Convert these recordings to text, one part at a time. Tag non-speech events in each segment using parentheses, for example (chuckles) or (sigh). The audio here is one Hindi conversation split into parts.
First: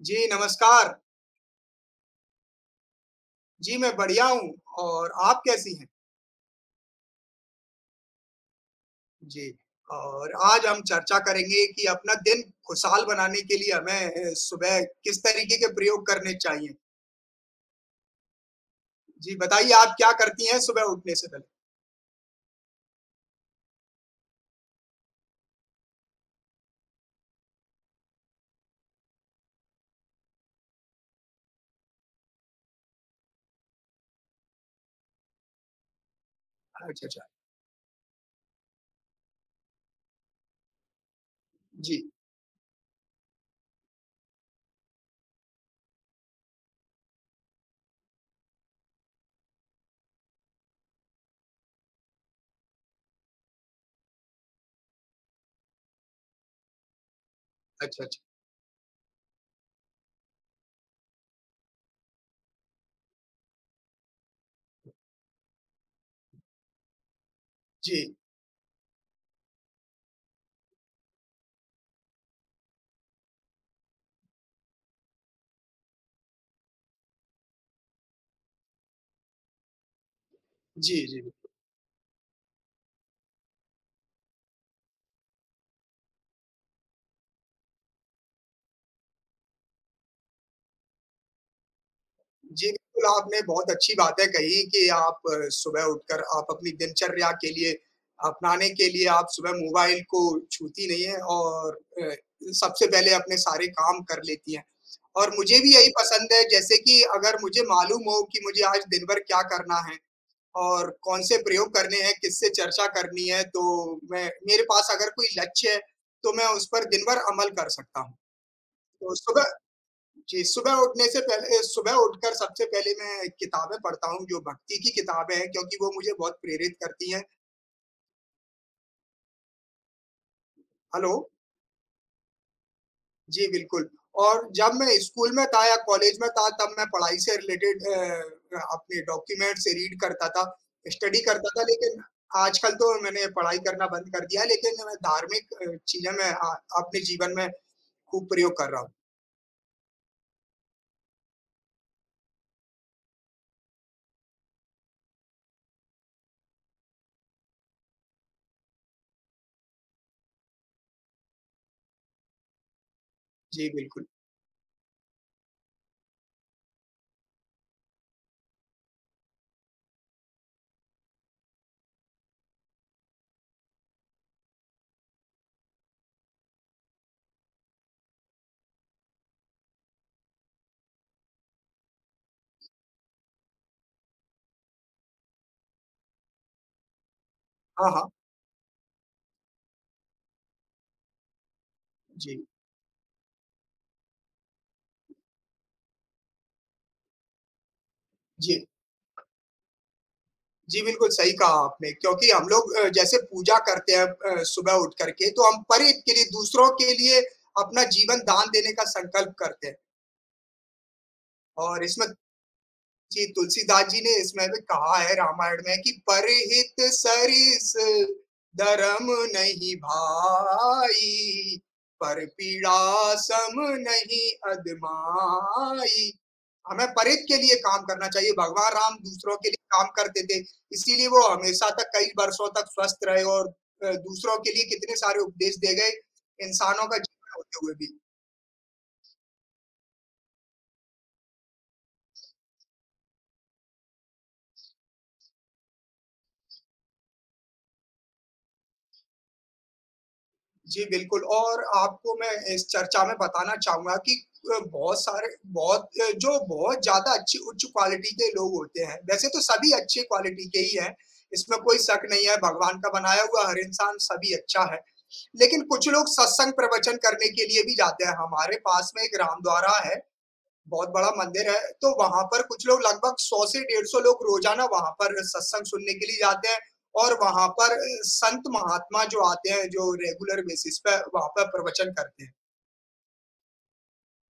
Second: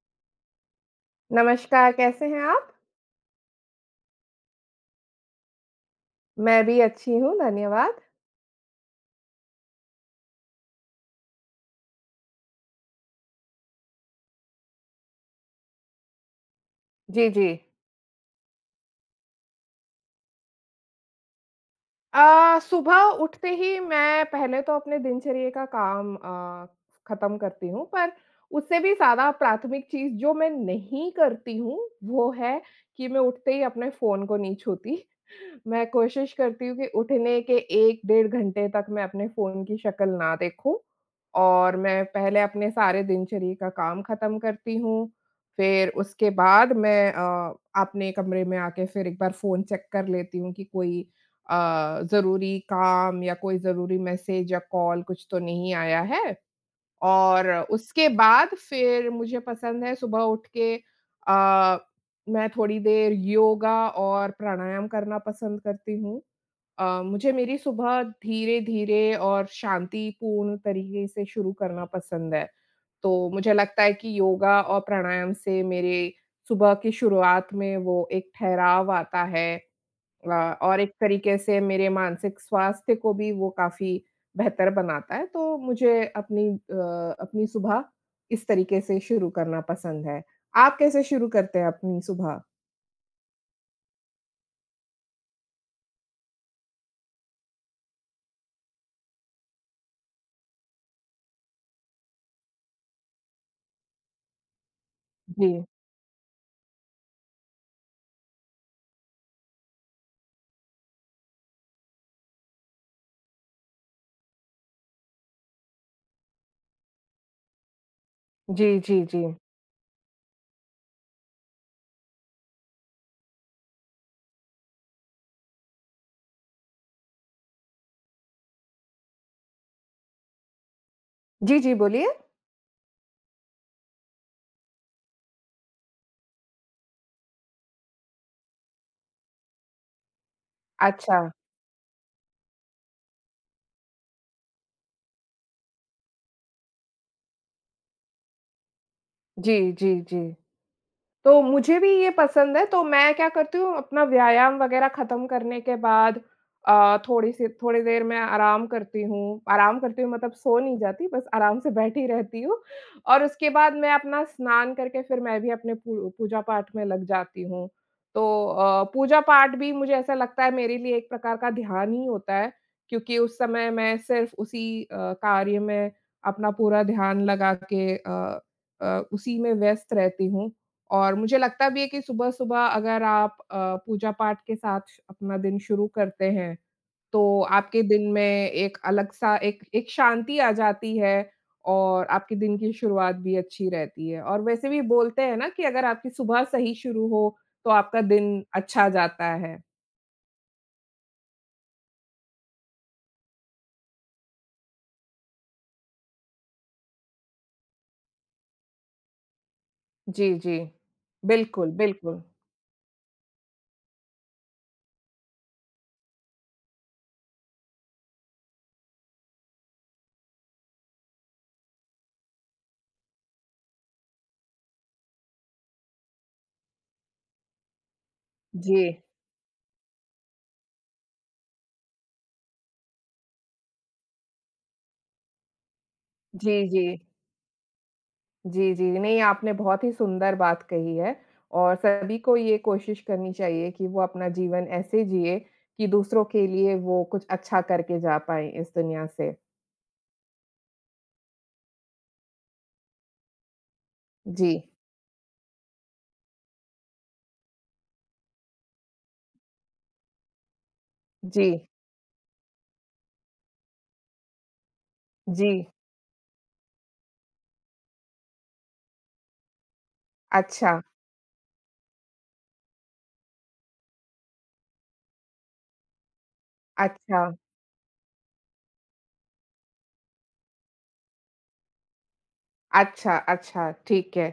जी, नमस्कार। नमस्कार, कैसे हैं आप? जी, मैं बढ़िया हूँ और आप कैसी हैं? मैं भी अच्छी हूँ, धन्यवाद। जी, और आज हम चर्चा करेंगे कि अपना दिन खुशहाल बनाने के लिए हमें सुबह किस तरीक़े के प्रयोग करने चाहिए। जी, जी। जी, बताइए आप क्या करती हैं सुबह उठने से पहले? अ, सुबह उठते ही मैं पहले तो अपने दिनचर्या का काम अ, ख़त्म करती हूँ, पर उससे भी ज़्यादा प्राथमिक चीज़ जो मैं नहीं करती हूँ, वो है कि मैं उठते ही अपने फ़ोन को नहीं छूती। मैं कोशिश करती हूँ कि अच्छा, अच्छा। उठने के 1 डेढ़ घंटे तक मैं अपने फ़ोन की शक्ल ना देखूँ और मैं जी। पहले अपने सारे दिनचर्या का काम ख़त्म करती हूँ। फिर उसके बाद मैं अ, अपने कमरे में आके फिर एक बार फ़ोन चेक कर लेती हूँ कि कोई अ, ज़रूरी काम या कोई ज़रूरी मैसेज या कॉल कुछ तो नहीं आया है, और अच्छा, उसके अच्छा। बाद फिर मुझे पसंद है सुबह उठ के अ, मैं थोड़ी देर योगा और प्राणायाम करना पसंद करती हूँ। अ, मुझे मेरी सुबह जी। धीरे-धीरे और शांतिपूर्ण तरीक़े से शुरू करना पसंद है, तो मुझे लगता है कि योगा और प्राणायाम से मेरे सुबह की शुरुआत में वो एक ठहराव आता है। अ, और एक जी, जी। तरीक़े से मेरे मानसिक स्वास्थ्य को भी वो काफ़ी बेहतर बनाता है, तो मुझे अपनी अ, अपनी सुबह इस तरीक़े से शुरू करना पसंद है। आप कैसे शुरू करते हैं अपनी सुबह? जी, बिल्कुल आपने बहुत अच्छी बातें कहीं कि आप सुबह उठकर आप अपनी दिनचर्या के लिए अपनाने के लिए आप सुबह मोबाइल को छूती नहीं है और अ, सबसे पहले अपने सारे काम कर लेती हैं, और मुझे जी। भी यही पसंद है जैसे कि अगर मुझे मालूम हो कि मुझे आज दिन-भर क्या करना है, और कौन-से प्रयोग करने हैं। किससे चर्चा करनी है, तो मैं मेरे पास अगर कोई लक्ष्य है, तो मैं उस पर दिन भर अमल कर सकता हूँ। जी, जी, तो जी। सुबह जी, सुबह उठने से पहले अ, सुबह उठकर सबसे पहले मैं किताबें पढ़ता हूँ, जो भक्ति की किताबें हैं क्योंकि वो मुझे बहुत प्रेरित करती हैं। हेलो। जी, जी, बोलिए। जी, बिल्कुल। और जब मैं स्कूल में था या कॉलेज में था तब मैं पढ़ाई से रिलेटेड अ अ, अपने डॉक्यूमेंट से रीड करता था, स्टडी अच्छा। करता था। लेकिन आजकल तो मैंने पढ़ाई करना बंद कर दिया है, लेकिन मैं धार्मिक अ, चीज़ें मैं हाँ, अपने जीवन में कुप्रयोग कर रहा हूँ। जी, जी, जी। तो मुझे भी ये पसंद है, तो मैं क्या करती हूँ अपना व्यायाम वगैरह ख़त्म करने के बाद अ, थोड़ी-सी थोड़ी देर मैं आराम करती हूँ, आराम करती हूँ मतलब सो नहीं जाती, बस आराम से बैठी रहती हूँ और उसके जी, बाद मैं बिल्कुल। अपना स्नान करके फिर मैं भी अपने पू पूजा-पाठ में लग जाती हूँ। तो अ, पूजा-पाठ भी मुझे ऐसा लगता है मेरे लिए एक प्रकार का ध्यान ही होता है, क्योंकि उस समय मैं सिर्फ़ उसी अ, कार्य में अपना पूरा ध्यान लगा के अ अ, उसी में व्यस्त रहती हूँ और मुझे लगता भी है कि सुबह-सुबह अगर आप अ, पूजा-पाठ के साथ श अपना दिन शुरू करते हैं, तो आपके हाँ, दिन हाँ। में एक अलग-सा एक एक शांति आ जाती है और आपके जी। दिन की शुरुआत भी अच्छी रहती है। और वैसे भी बोलते हैं ना कि अगर आपकी सुबह सही शुरू हो, तो आपका दिन जी। अच्छा जाता है। जी, बिल्कुल सही कहा आपने क्योंकि हम लोग अ, जैसे पूजा करते हैं अब अ, सुबह उठ कर के, तो हम परित के लिए दूसरों के लिए अपना जीवन दान देने का संकल्प करते हैं। जी, जी। बिल्कुल, और इसमें बिल्कुल। जी तुलसीदास जी ने इसमें भी कहा है रामायण में कि "परिहित सरिस धर्म नहीं भाई। पर पीड़ा सम नहीं अदमाई।" हमें परित के लिए काम करना चाहिए। भगवान राम जी। दूसरों के लिए काम करते थे। इसीलिए वो हमेशा तक कई बरसों तक स्वस्थ रहे और अ, दूसरों के लिए कितने सारे उपदेश दे गए। जी, इंसानों का जी। जीवन होते हुए भी। जी, जी। नहीं आपने बहुत ही सुंदर बात कही है और सभी को ये कोशिश करनी चाहिए कि वो अपना जीवन ऐसे जिए कि दूसरों के लिए वो कुछ अच्छा करके जा पाएँ इस दुनिया से। जी, बिल्कुल और आपको मैं इस चर्चा में बताना चाहूँगा कि अ, जी। बहुत सारे बहुत अ, जो बहुत ज़्यादा अच्छी उच्च क्वालिटी के लोग होते हैं। वैसे तो सभी अच्छी क्वालिटी के ही हैं। इसमें जी। कोई शक नहीं है भगवान का बनाया हुआ हर इंसान सभी अच्छा है। लेकिन जी। कुछ लोग सत्संग प्रवचन करने के लिए भी जाते हैं, हमारे पास में एक राम द्वारा है। अच्छा। बहुत बड़ा मंदिर है, तो वहाँ पर कुछ लोग लगभग 100 से डेढ़ 100 लोग रोज़ाना वहाँ पर सत्संग सुनने के लिए जाते हैं और अच्छा। वहाँ पर अ, संत महात्मा जो आते हैं, जो रेगुलर बेसिस पे वहाँ पे प्रवचन करते हैं। अच्छा, अच्छा, ठीक है।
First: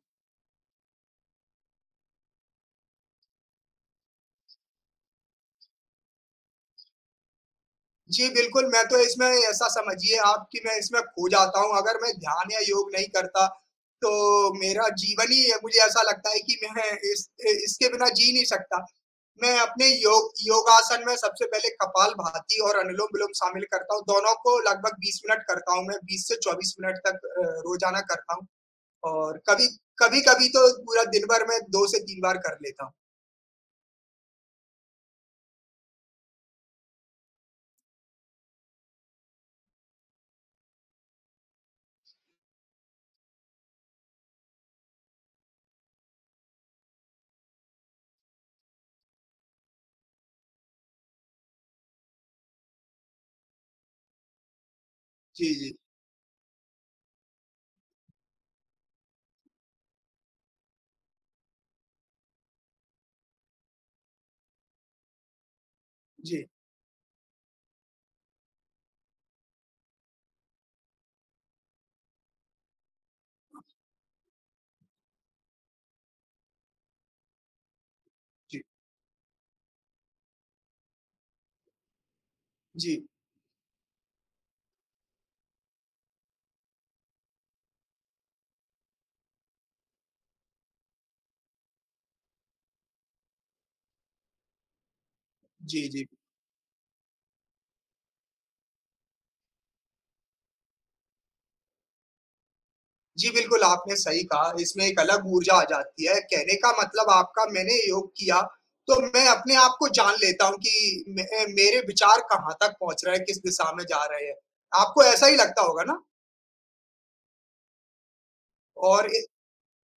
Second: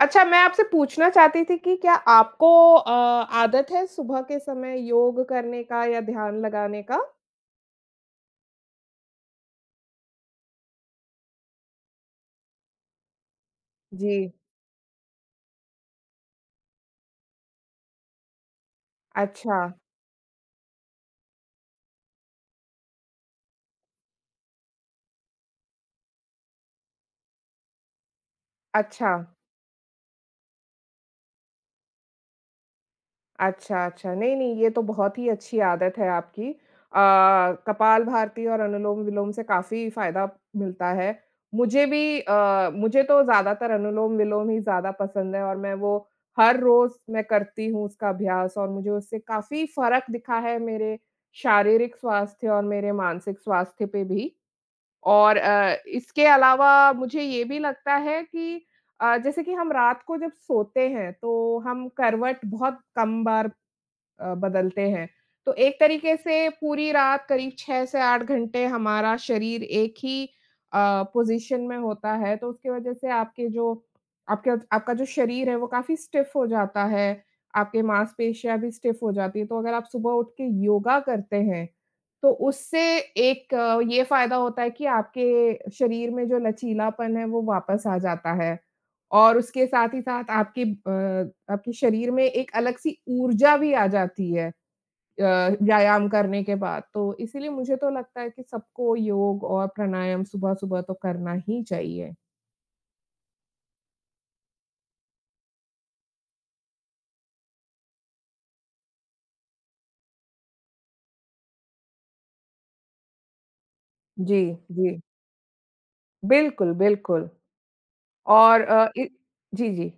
अच्छा मैं आपसे पूछना चाहती थी कि, क्या आपको अ, आदत है, सुबह के समय योग करने का या ध्यान लगाने का? जी बिल्कुल, मैं तो इसमें ऐसा समझिए आप कि मैं इसमें खो जाता हूँ, अगर मैं ध्यान या योग नहीं करता जी। तो मेरा जीवन ही अ, मुझे ऐसा लगता है कि मैं इस इ इसके बिना जी नहीं सकता, मैं अच्छा। अपने योग योगासन में सबसे पहले कपालभाति और अनुलोम-विलोम शामिल करता हूँ, दोनों को लगभग 20 मिनट करता हूँ मैं, 20 से 24 मिनट तक अ, रोज़ाना करता हूँ अच्छा। और कभी कभी-कभी तो पूरा दिनभर मैं 2 से 3 बार कर लेता हूँ। अच्छा, अच्छा। नहीं, नहीं, ये तो बहुत ही अच्छी आदत है आपकी अ, कपालभाति और अनुलोम-विलोम से काफ़ी फ़ायदा मिलता है, मुझे भी अ, मुझे तो ज़्यादातर अनुलोम-विलोम ही ज़्यादा पसंद है और मैं वो हर रोज़ मैं करती हूँ उसका अभ्यास और मुझे उससे काफ़ी फ़र्क दिखा है, मेरे शारीरिक स्वास्थ्य और मेरे मानसिक स्वास्थ्य पे भी और जी, अ, जी। इसके अलावा मुझे ये भी लगता है कि अ, जैसे कि हम रात को जब सोते हैं, तो हम करवट बहुत कम बार अ, बदलते हैं, तो एक तरीके से जी। पूरी रात करीब 6 से 8 घंटे हमारा शरीर एक ही अ, पोज़ीशन में होता है तो उसकी वज़ह से आपके जो आपके आपका जो शरीर है, वो काफ़ी स्टिफ हो जाता है, आपके माँसपेशियाँ जी। भी स्टिफ हो जाती हैं, तो अगर आप सुबह उठ के योगा करते हैं, तो उससे जी। एक ये फ़ायदा होता है कि आपके शरीर में जो लचीलापन है, वो वापस आ जाता है और उसके साथ ही साथ आपके अ, आपके शरीर में एक अलग-सी ऊर्जा भी आ जाती है अ, जी, व्यायाम जी। करने के बाद तो इसीलिए मुझे तो लगता है कि सबको योग और प्राणायाम सुबह-सुबह तो करना ही चाहिए। जी, बिल्कुल आपने सही कहा इसमें एक अलग ऊर्जा आ जाती है। कहने का मतलब आपका मैंने योग किया तो मैं अपने आप को जान लेता हूँ कि मैं अ, मेरे विचार कहाँ तक पहुँच रहे हैं, किस दिशा में जा रहे हैं। जी, जी। आपको ऐसा ही लगता होगा ना? बिल्कुल, बिल्कुल। और अ, इ और ए जी, जी।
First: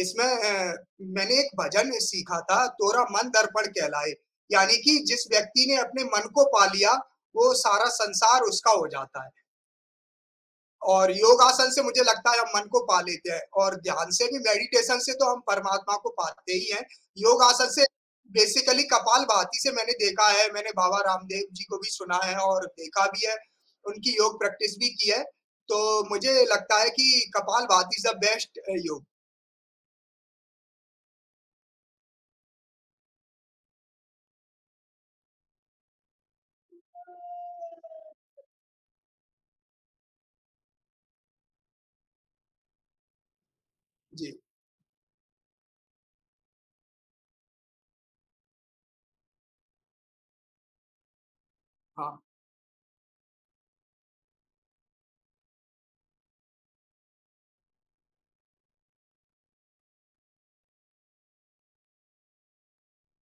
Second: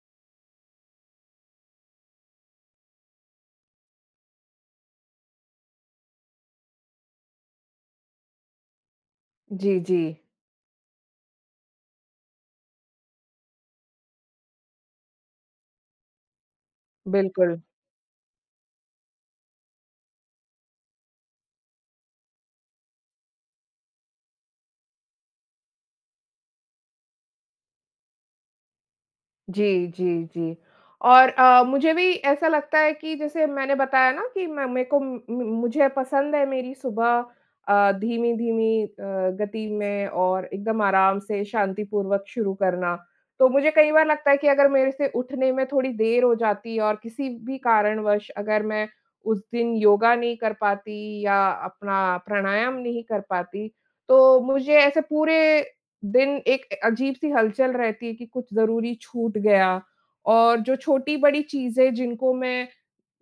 इसमें अ, मैंने एक भजन भी सीखा था, तोरा मन दर्पण कहलाए। यानी कि जिस व्यक्ति ने अपने मन को पा लिया वो सारा संसार उसका हो जाता है। जी, जी। और योगासन से मुझे लगता है हम मन को पा लेते हैं और ध्यान से भी मेडिटेशन से तो हम परमात्मा को पाते ही हैं। योग बिल्कुल। आसन से बेसिकली कपालभाति से मैंने देखा है, मैंने बाबा रामदेव जी को भी सुना है और देखा भी है। उनकी योग प्रैक्टिस भी की है तो मुझे लगता है कि kapalbhati is a best uh, yoga. जी, जी, जी। और अ, मुझे भी ऐसा लगता है कि जैसे मैंने बताया ना कि मैं मैं को उम, म मुझे पसंद है मेरी सुबह, अ, धीमी-धीमी अ, गति में और एकदम आराम से शांतिपूर्वक शुरू करना। तो मुझे कई बार लगता जी। है कि अगर मेरे से उठने में थोड़ी देर हो जाती है और किसी भी कारणवश अगर मैं उस दिन योगा नहीं कर पाती या हाँ। अपना प्राणायाम नहीं कर पाती। तो मुझे ऐसे पूरे, दिन एक अ, अजीब-सी हलचल रहती है कि कुछ ज़रूरी छूट गया और जो छोटी-बड़ी चीज़ें जिनको मैं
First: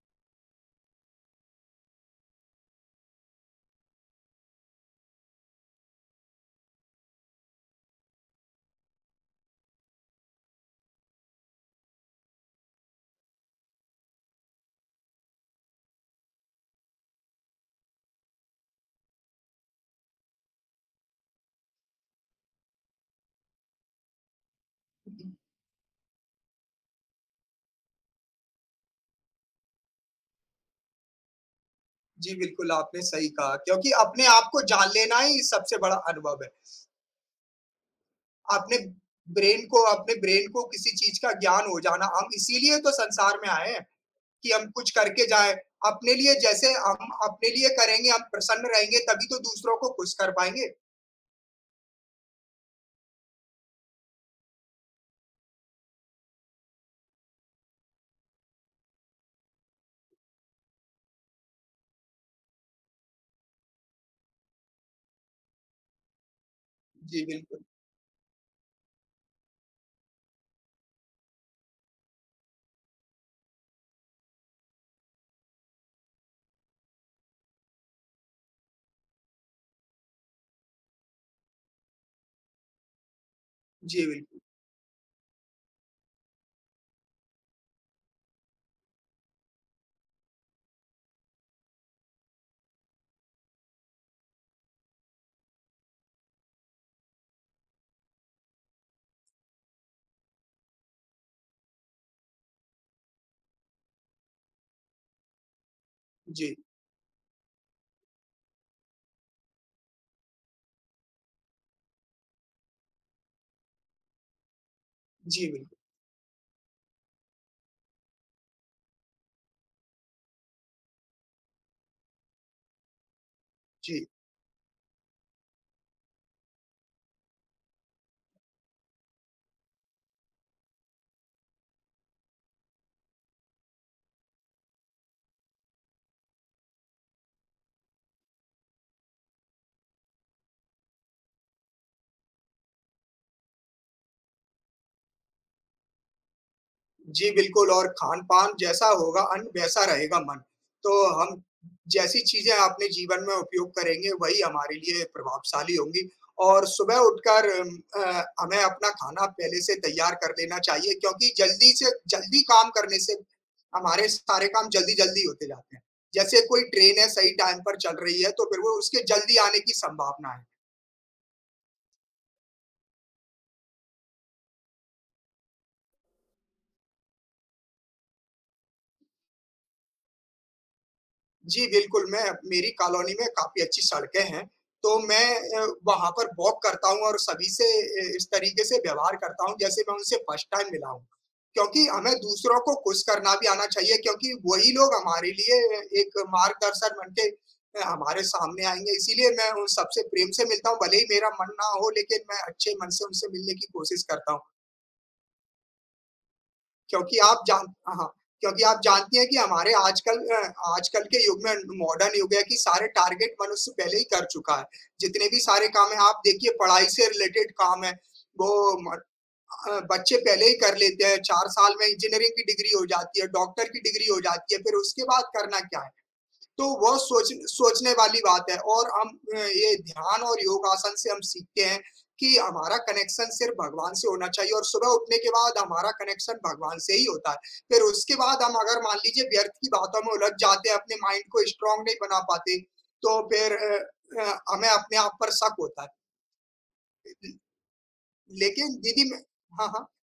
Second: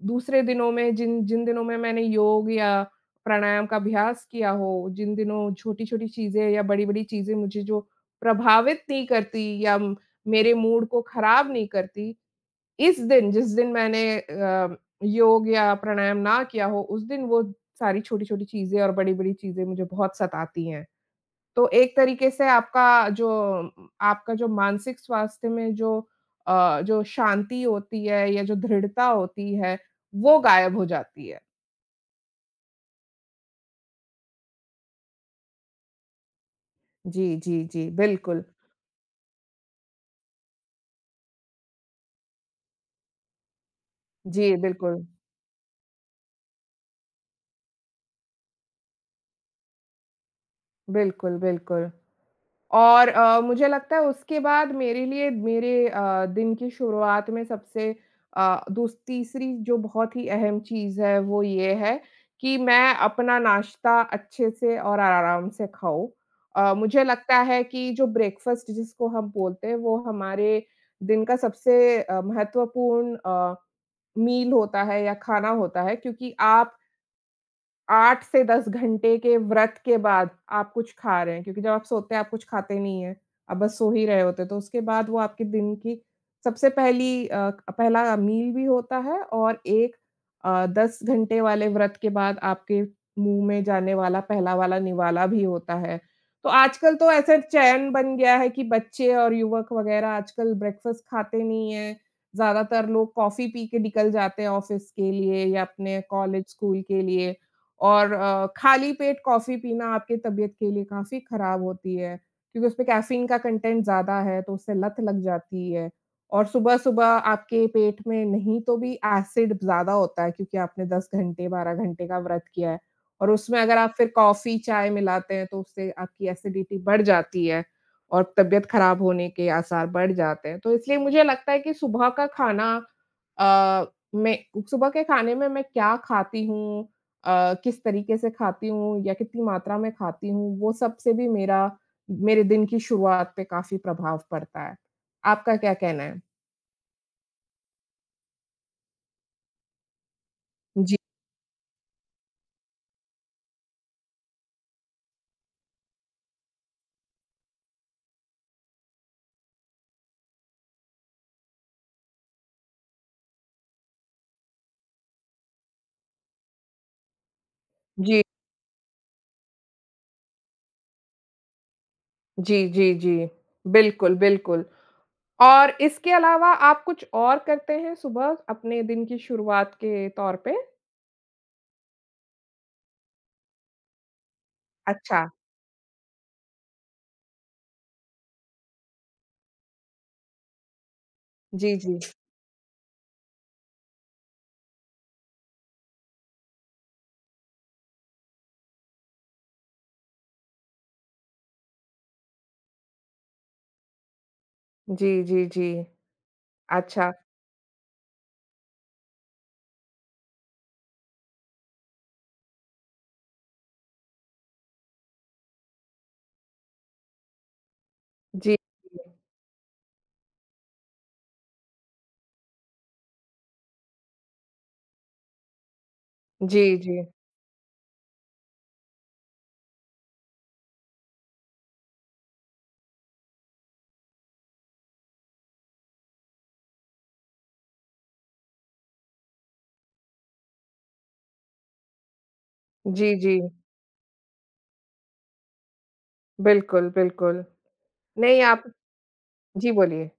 दूसरे दिनों में जिन जिन दिनों में मैंने योग या प्राणायाम का अभ्यास किया हो, जिन दिनों छोटी-छोटी चीज़ें या बड़ी-बड़ी चीज़ें मुझे जो प्रभावित नहीं करती या म मेरे मूड को ख़राब नहीं करती। इस दिन जिस दिन मैंने अ, योग या प्राणायाम ना किया हो, उस दिन वो सारी छोटी-छोटी चीज़ें और बड़ी-बड़ी चीज़ें मुझे बहुत सतातीं हैं। तो एक तरीके से आपका जो आपका जो मानसिक जी। स्वास्थ्य में जो अ, जो शांति होती है या जो धृढ़ता होती है वो गायब हो जाती है। जी, बिल्कुल, आपने सही कहा, क्योंकि अपने आप को जान लेना ही सबसे बड़ा अनुभव है। जी, जी, जी, बिल्कुल। आपने ब्रेन को अपने ब्रेन को किसी चीज़ का ज्ञान हो जाना, हम इसीलिए तो संसार में आए हैं, कि जी, हम कुछ बिल्कुल। करके जाएँ। अपने लिए जैसे हम अपने लिए करेंगे, हम प्रसन्न रहेंगे, तभी तो दूसरों को खुश कर पाएँगे। बिल्कुल, बिल्कुल। और अ, मुझे लगता है उसके बाद मेरे लिए, मेरे अ, दिन की शुरुआत में सबसे अ, दूस तीसरी जो बहुत ही अहम चीज़ है, वो ये है, कि मैं अपना नाश्ता अच्छे से और आराम से खाऊँ। अ, मुझे जी, लगता बिल्कुल। है कि जो ब्रेकफ़ास्ट जिसको हम बोलते हैं, वो हमारे दिन का सबसे अ, महत्वपूर्ण अ, मील होता है या खाना होता है, क्योंकि आप 8 से 10 घंटे के व्रत के बाद आप कुछ खा रहे हैं, क्योंकि जब आप सोते हैं, आप कुछ खाते नहीं हैं। आप बस सो ही जी, रहे बिल्कुल। होते हैं, तो उसके बाद वो आपके दिन की सबसे पहली अ, क पहला मील भी होता है और एक अ, 10 घंटे वाले व्रत के बाद आपके मुँह में जाने वाला पहला वाला निवाला भी होता है। तो आजकल तो ऐसे चयन बन गया है कि बच्चे और युवक वगैरह आजकल ब्रेकफ़ास्ट खाते नहीं हैं, ज़्यादातर लोग कॉफ़ी पी के निकल जाते हैं, ऑफ़िस के लिए या अपने जी। कॉलेज-स्कूल के लिए, और अ, खाली पेट कॉफ़ी पीना आपकी तबीयत के लिए काफ़ी खराब होती है। क्योंकि उसमें कैफ़ीन का कंटेंट ज़्यादा है, तो उससे लत लग जी, बिल जाती है, और सुबह-सुबह आपके पेट में नहीं तो भी एसिड ब ज़्यादा होता है, क्योंकि आपने 10 घंटे, 12 घंटे का व्रत किया है। और उसमें अगर आप जी। फिर कॉफ़ी-चाय मिलाते हैं, तो उससे आपकी एसिडिटी बढ़ जाती है और तबीयत खराब होने के आसार बढ़ जाते हैं। तो इसलिए मुझे लगता है कि सुबह का खाना अ, में सुबह के खाने में मैं क्या खाती हूँ अ, किस तरीके से खाती हूँ, या कितनी मात्रा में खाती हूँ, वो सबसे भी मेरा मेरे दिन की शुरुआत पे काफ़ी प्रभाव पड़ता है। आपका क्या कहना है? जी, बिल्कुल और खान-पान जैसा होगा अन वैसा रहेगा मन। जी। तो हम जैसी चीज़ें आपने जीवन में उपयोग करेंगे, वही हमारे लिए प्रभावशाली होंगी। और सुबह उठकर म अ, हमें अपना खाना पहले से तैयार कर लेना चाहिए क्योंकि जल्दी से जल्दी काम करने से हमारे सारे काम जल्दी-जल्दी होते जाते हैं। जैसे कोई ट्रेन है सही टाइम पर चल रही जी। है तो फिर वो उसके जल्दी आने की सँभावना है। जी, जी, जी। बिल्कुल, बिल्कुल, और इसके अलावा आप कुछ और करते हैं सुबह अपने दिन की शुरुआत के तौर पे? जी, बिल्कुल मैं मेरी कॉलोनी में काफ़ी अच्छी सड़कें हैं। तो अच्छा। मैं अ, वहाँ पर वॉक करता हूँ और सभी से इस तरीके से व्यवहार करता हूँ जैसे मैं उनसे फर्स्ट टाइम मिला हूँ। जी, क्योंकि हमें जी। दूसरों को खुश करना भी आना चाहिए क्योंकि वही लोग हमारे लिए एक मार्गदर्शन बनके अ, हमारे सामने आएँगे इसीलिए मैं उन सबसे प्रेम से मिलता हूँ। भले ही मेरा मन ना हो, लेकिन मैं अच्छे मन से उनसे मिलने की कोशिश करता हूँ। जी, जी, जी। अच्छा। क्योंकि आप जान हाँ, हाँ। क्योंकि आप जानती हैं कि हमारे आजकल अ, आजकल के युग में मॉडर्न युग है कि सारे टारगेट मनुष्य पहले ही कर चुका है। जितने भी सारे काम हैं आप देखिए पढ़ाई से रिलेटेड काम हैं वो जी, म जी। अ, बच्चे पहले ही कर लेते हैं, 4 साल में इंजीनियरिंग की डिग्री हो जाती है डॉक्टर की डिग्री हो जाती है फिर उसके बाद करना क्या है? तो जी, वो जी। सोच सोचने वाली बात है और हम अ, ये ध्यान और योगासन से हम सीखते हैं कि हमारा कनेक्शन सिर्फ़ भगवान से होना चाहिए और सुबह उठने के बाद हमारा कनेक्शन भगवान से ही होता है। फिर उसके बाद हम अगर मान लीजिए व्यर्थ की बातों में लग जाते हैं, अपने माइंड को स्ट्रॉन्ग नहीं बना पाते। जी, तो जी। फिर अ अ, हमें अपने आप पर शक होता है। बिल्कुल, जी, जी। बिल्कुल। नहीं आप लेकिन दीदी में हाँ, जी हाँ। बोलिए।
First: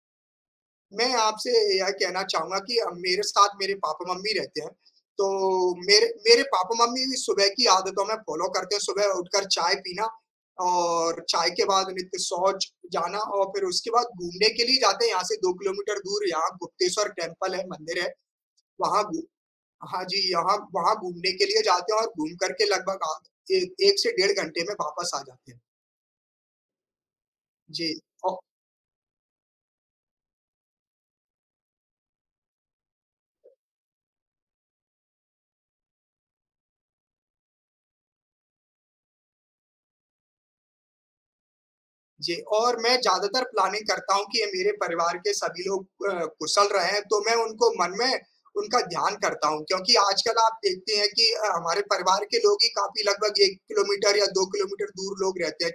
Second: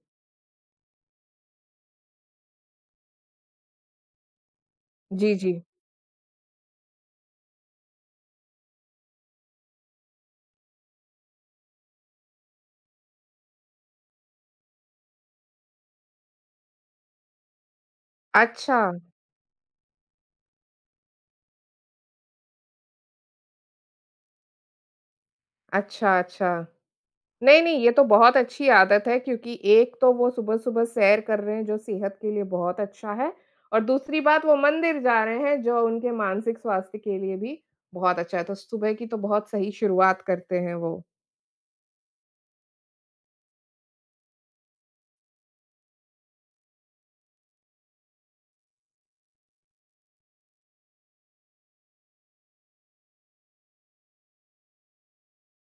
मैं आपसे यह कहना चाहूँगा कि अ, मेरे साथ मेरे पापा-मम्मी रहते हैं। तो जी, जी। मेरे मेरे पापा-मम्मी भी सुबह की आदतों में फ़ॉलो करते हैं सुबह उठकर चाय पीना और चाय के बाद नित्य शौच जाना और फिर उसके बाद घूमने के लिए जाते हैं यहाँ से 2 किलोमीटर दूर यहाँ गुप्तेश्वर टेम्पल है मंदिर है। अच्छा। वहाँ बि हाँ जी, यहाँ वहाँ घूमने के लिए जाते हैं और घूम कर के लगभग आ ए 1 से डेढ़ घंटे में वापस आ जाते हैं। अच्छा, अच्छा। नहीं, नहीं ये जी तो बहुत ओ अच्छी आदत है क्योंकि एक तो वो सुबह-सुबह सैर कर रहे हैं जो सेहत के लिए बहुत अच्छा है। और दूसरी बात वो मंदिर जा रहे हैं जो उनके मानसिक स्वास्थ्य के लिए भी बहुत अच्छा है, तो सुबह की तो बहुत सही शुरुआत करते हैं वो। जी और मैं ज़्यादातर प्लानिंग करता हूँ कि ये मेरे परिवार के सभी लोग अ, कुशल रहे तो मैं उनको मन में उनका ध्यान करता हूँ क्योंकि आजकल आप देखते हैं कि अ, हमारे परिवार के लोग ही काफ़ी लगभग 1 किलोमीटर या 2 किलोमीटर दूर लोग रहते हैं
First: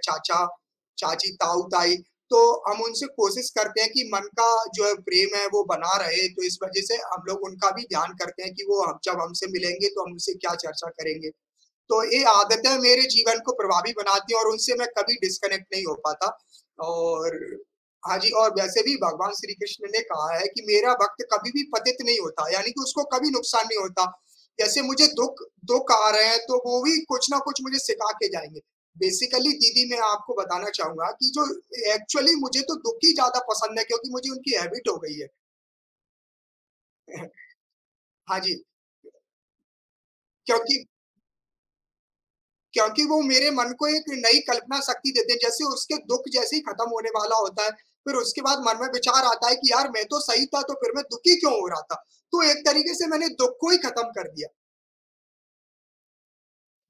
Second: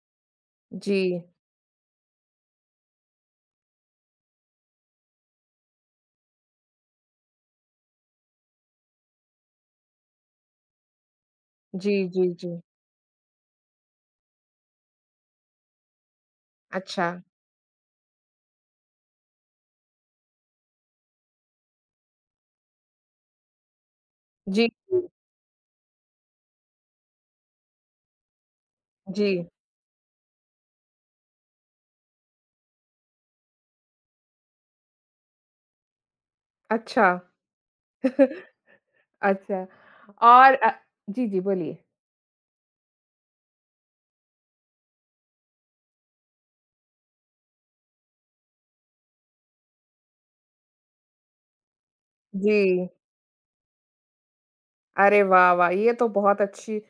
जी। चाचा-चाची, ताऊ-ताई तो हम उनसे कोशिश करते हैं कि मन का जो है प्रेम है वो बना रहे। तो इस वज़ह से हम लोग उनका भी ध्यान करते हैं, कि वो जब हमसे मिलेंगे तो हम उनसे क्या चर्चा करेंगे? तो जी, ए जी, जी। आदतें मेरे जीवन को प्रभावी बनाती हैं और उनसे मैं कभी डिस्कनेक्ट नहीं हो पाता अच्छा। और हाँ जी और वैसे भी भगवान श्री कृष्ण ने कहा है कि मेरा वक़्त कभी भी पतित नहीं होता। यानी कि उसको कभी नुकसान नहीं होता। जी, जैसे मुझे जी। दुःख दुःख आ रहे हैं तो वो भी कुछ न कुछ मुझे सिखा के जाएँगे। जी। बेसिकली दीदी मैं आपको बताना चाहूँगा कि जो एक्चुअली मुझे तो दुःख ही ज़्यादा पसंद है क्योंकि मुझे उनकी हैबिट हो गई है। अच्छा। (clears throat) हाँ (chuckles) जी। अच्छा, और अ, क्योंकि जी, जी, बोलिए। क्योंकि वो मेरे मन को एक नई कल्पना शक्ति देते हैं, जैसे उसके दुःख जैसे ही ख़त्म होने वाला होता है, फिर उसके बाद मन में विचार आता है कि यार, मैं तो सही था, तो फिर मैं दुखी क्यों हो रहा था? तो एक जी। तरीके से मैंने दुःख को ही ख़त्म कर दिया। अरे वाह, वाह! ये तो बहुत अच्छी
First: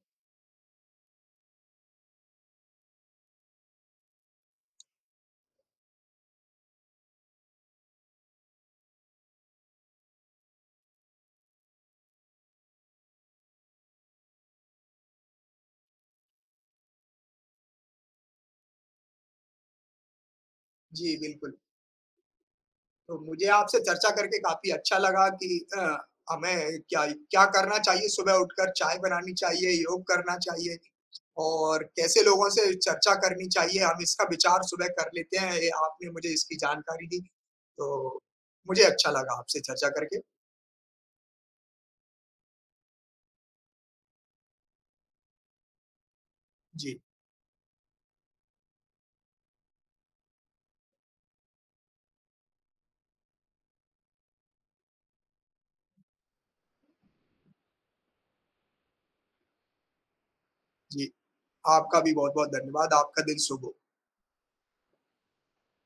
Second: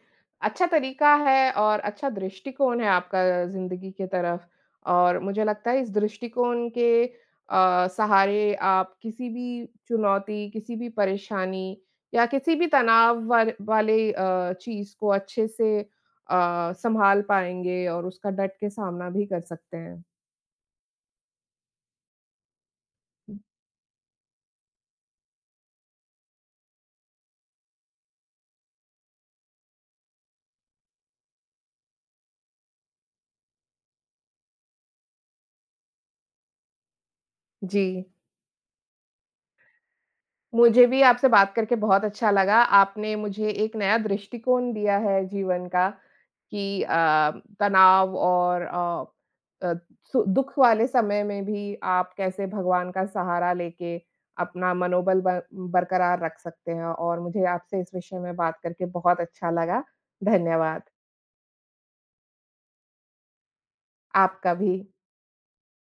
अच्छा तरीका है और अच्छा दृष्टिकोण है आपका ज़िंदगी के तरफ़ और मुझे लगता है, इस दृष्टिकोण के अ, सहारे आप किसी भी चुनौती, किसी भी परेशानी या किसी भी तनाव वाल वाले अ, चीज़ को अच्छे से अ, सँभाल पाएँगे और उसका डट के सामना भी कर सकते हैं। जी, बिल्कुल। तो मुझे आपसे चर्चा करके काफ़ी अच्छा लगा कि अ, हमें क्या इ क्या करना चाहिए सुबह उठकर, चाय बनानी चाहिए, योग करना चाहिए, और कैसे लोगों से चर्चा करनी चाहिए, हम इसका विचार सुबह कर लेते हैं, ये आपने मुझे इसकी जानकारी दी। जी। तो, मुझे अच्छा लगा आपसे चर्चा करके। मुझे भी आपसे बात करके बहुत अच्छा लगा, आपने मुझे एक नया दृष्टिकोण दिया है जीवन का, कि जी। अ, तनाव और अ अ, सु दुःख वाले समय में भी आप कैसे भगवान का सहारा लेके अपना मनोबल बल बरकरार रख सकते हैं, और मुझे आपसे इस विषय में बात करके बहुत अच्छा लगा। धन्यवाद। जी। आपका भी बहुत-बहुत धन्यवाद, आपका दिन शुभ हो। आपका भी।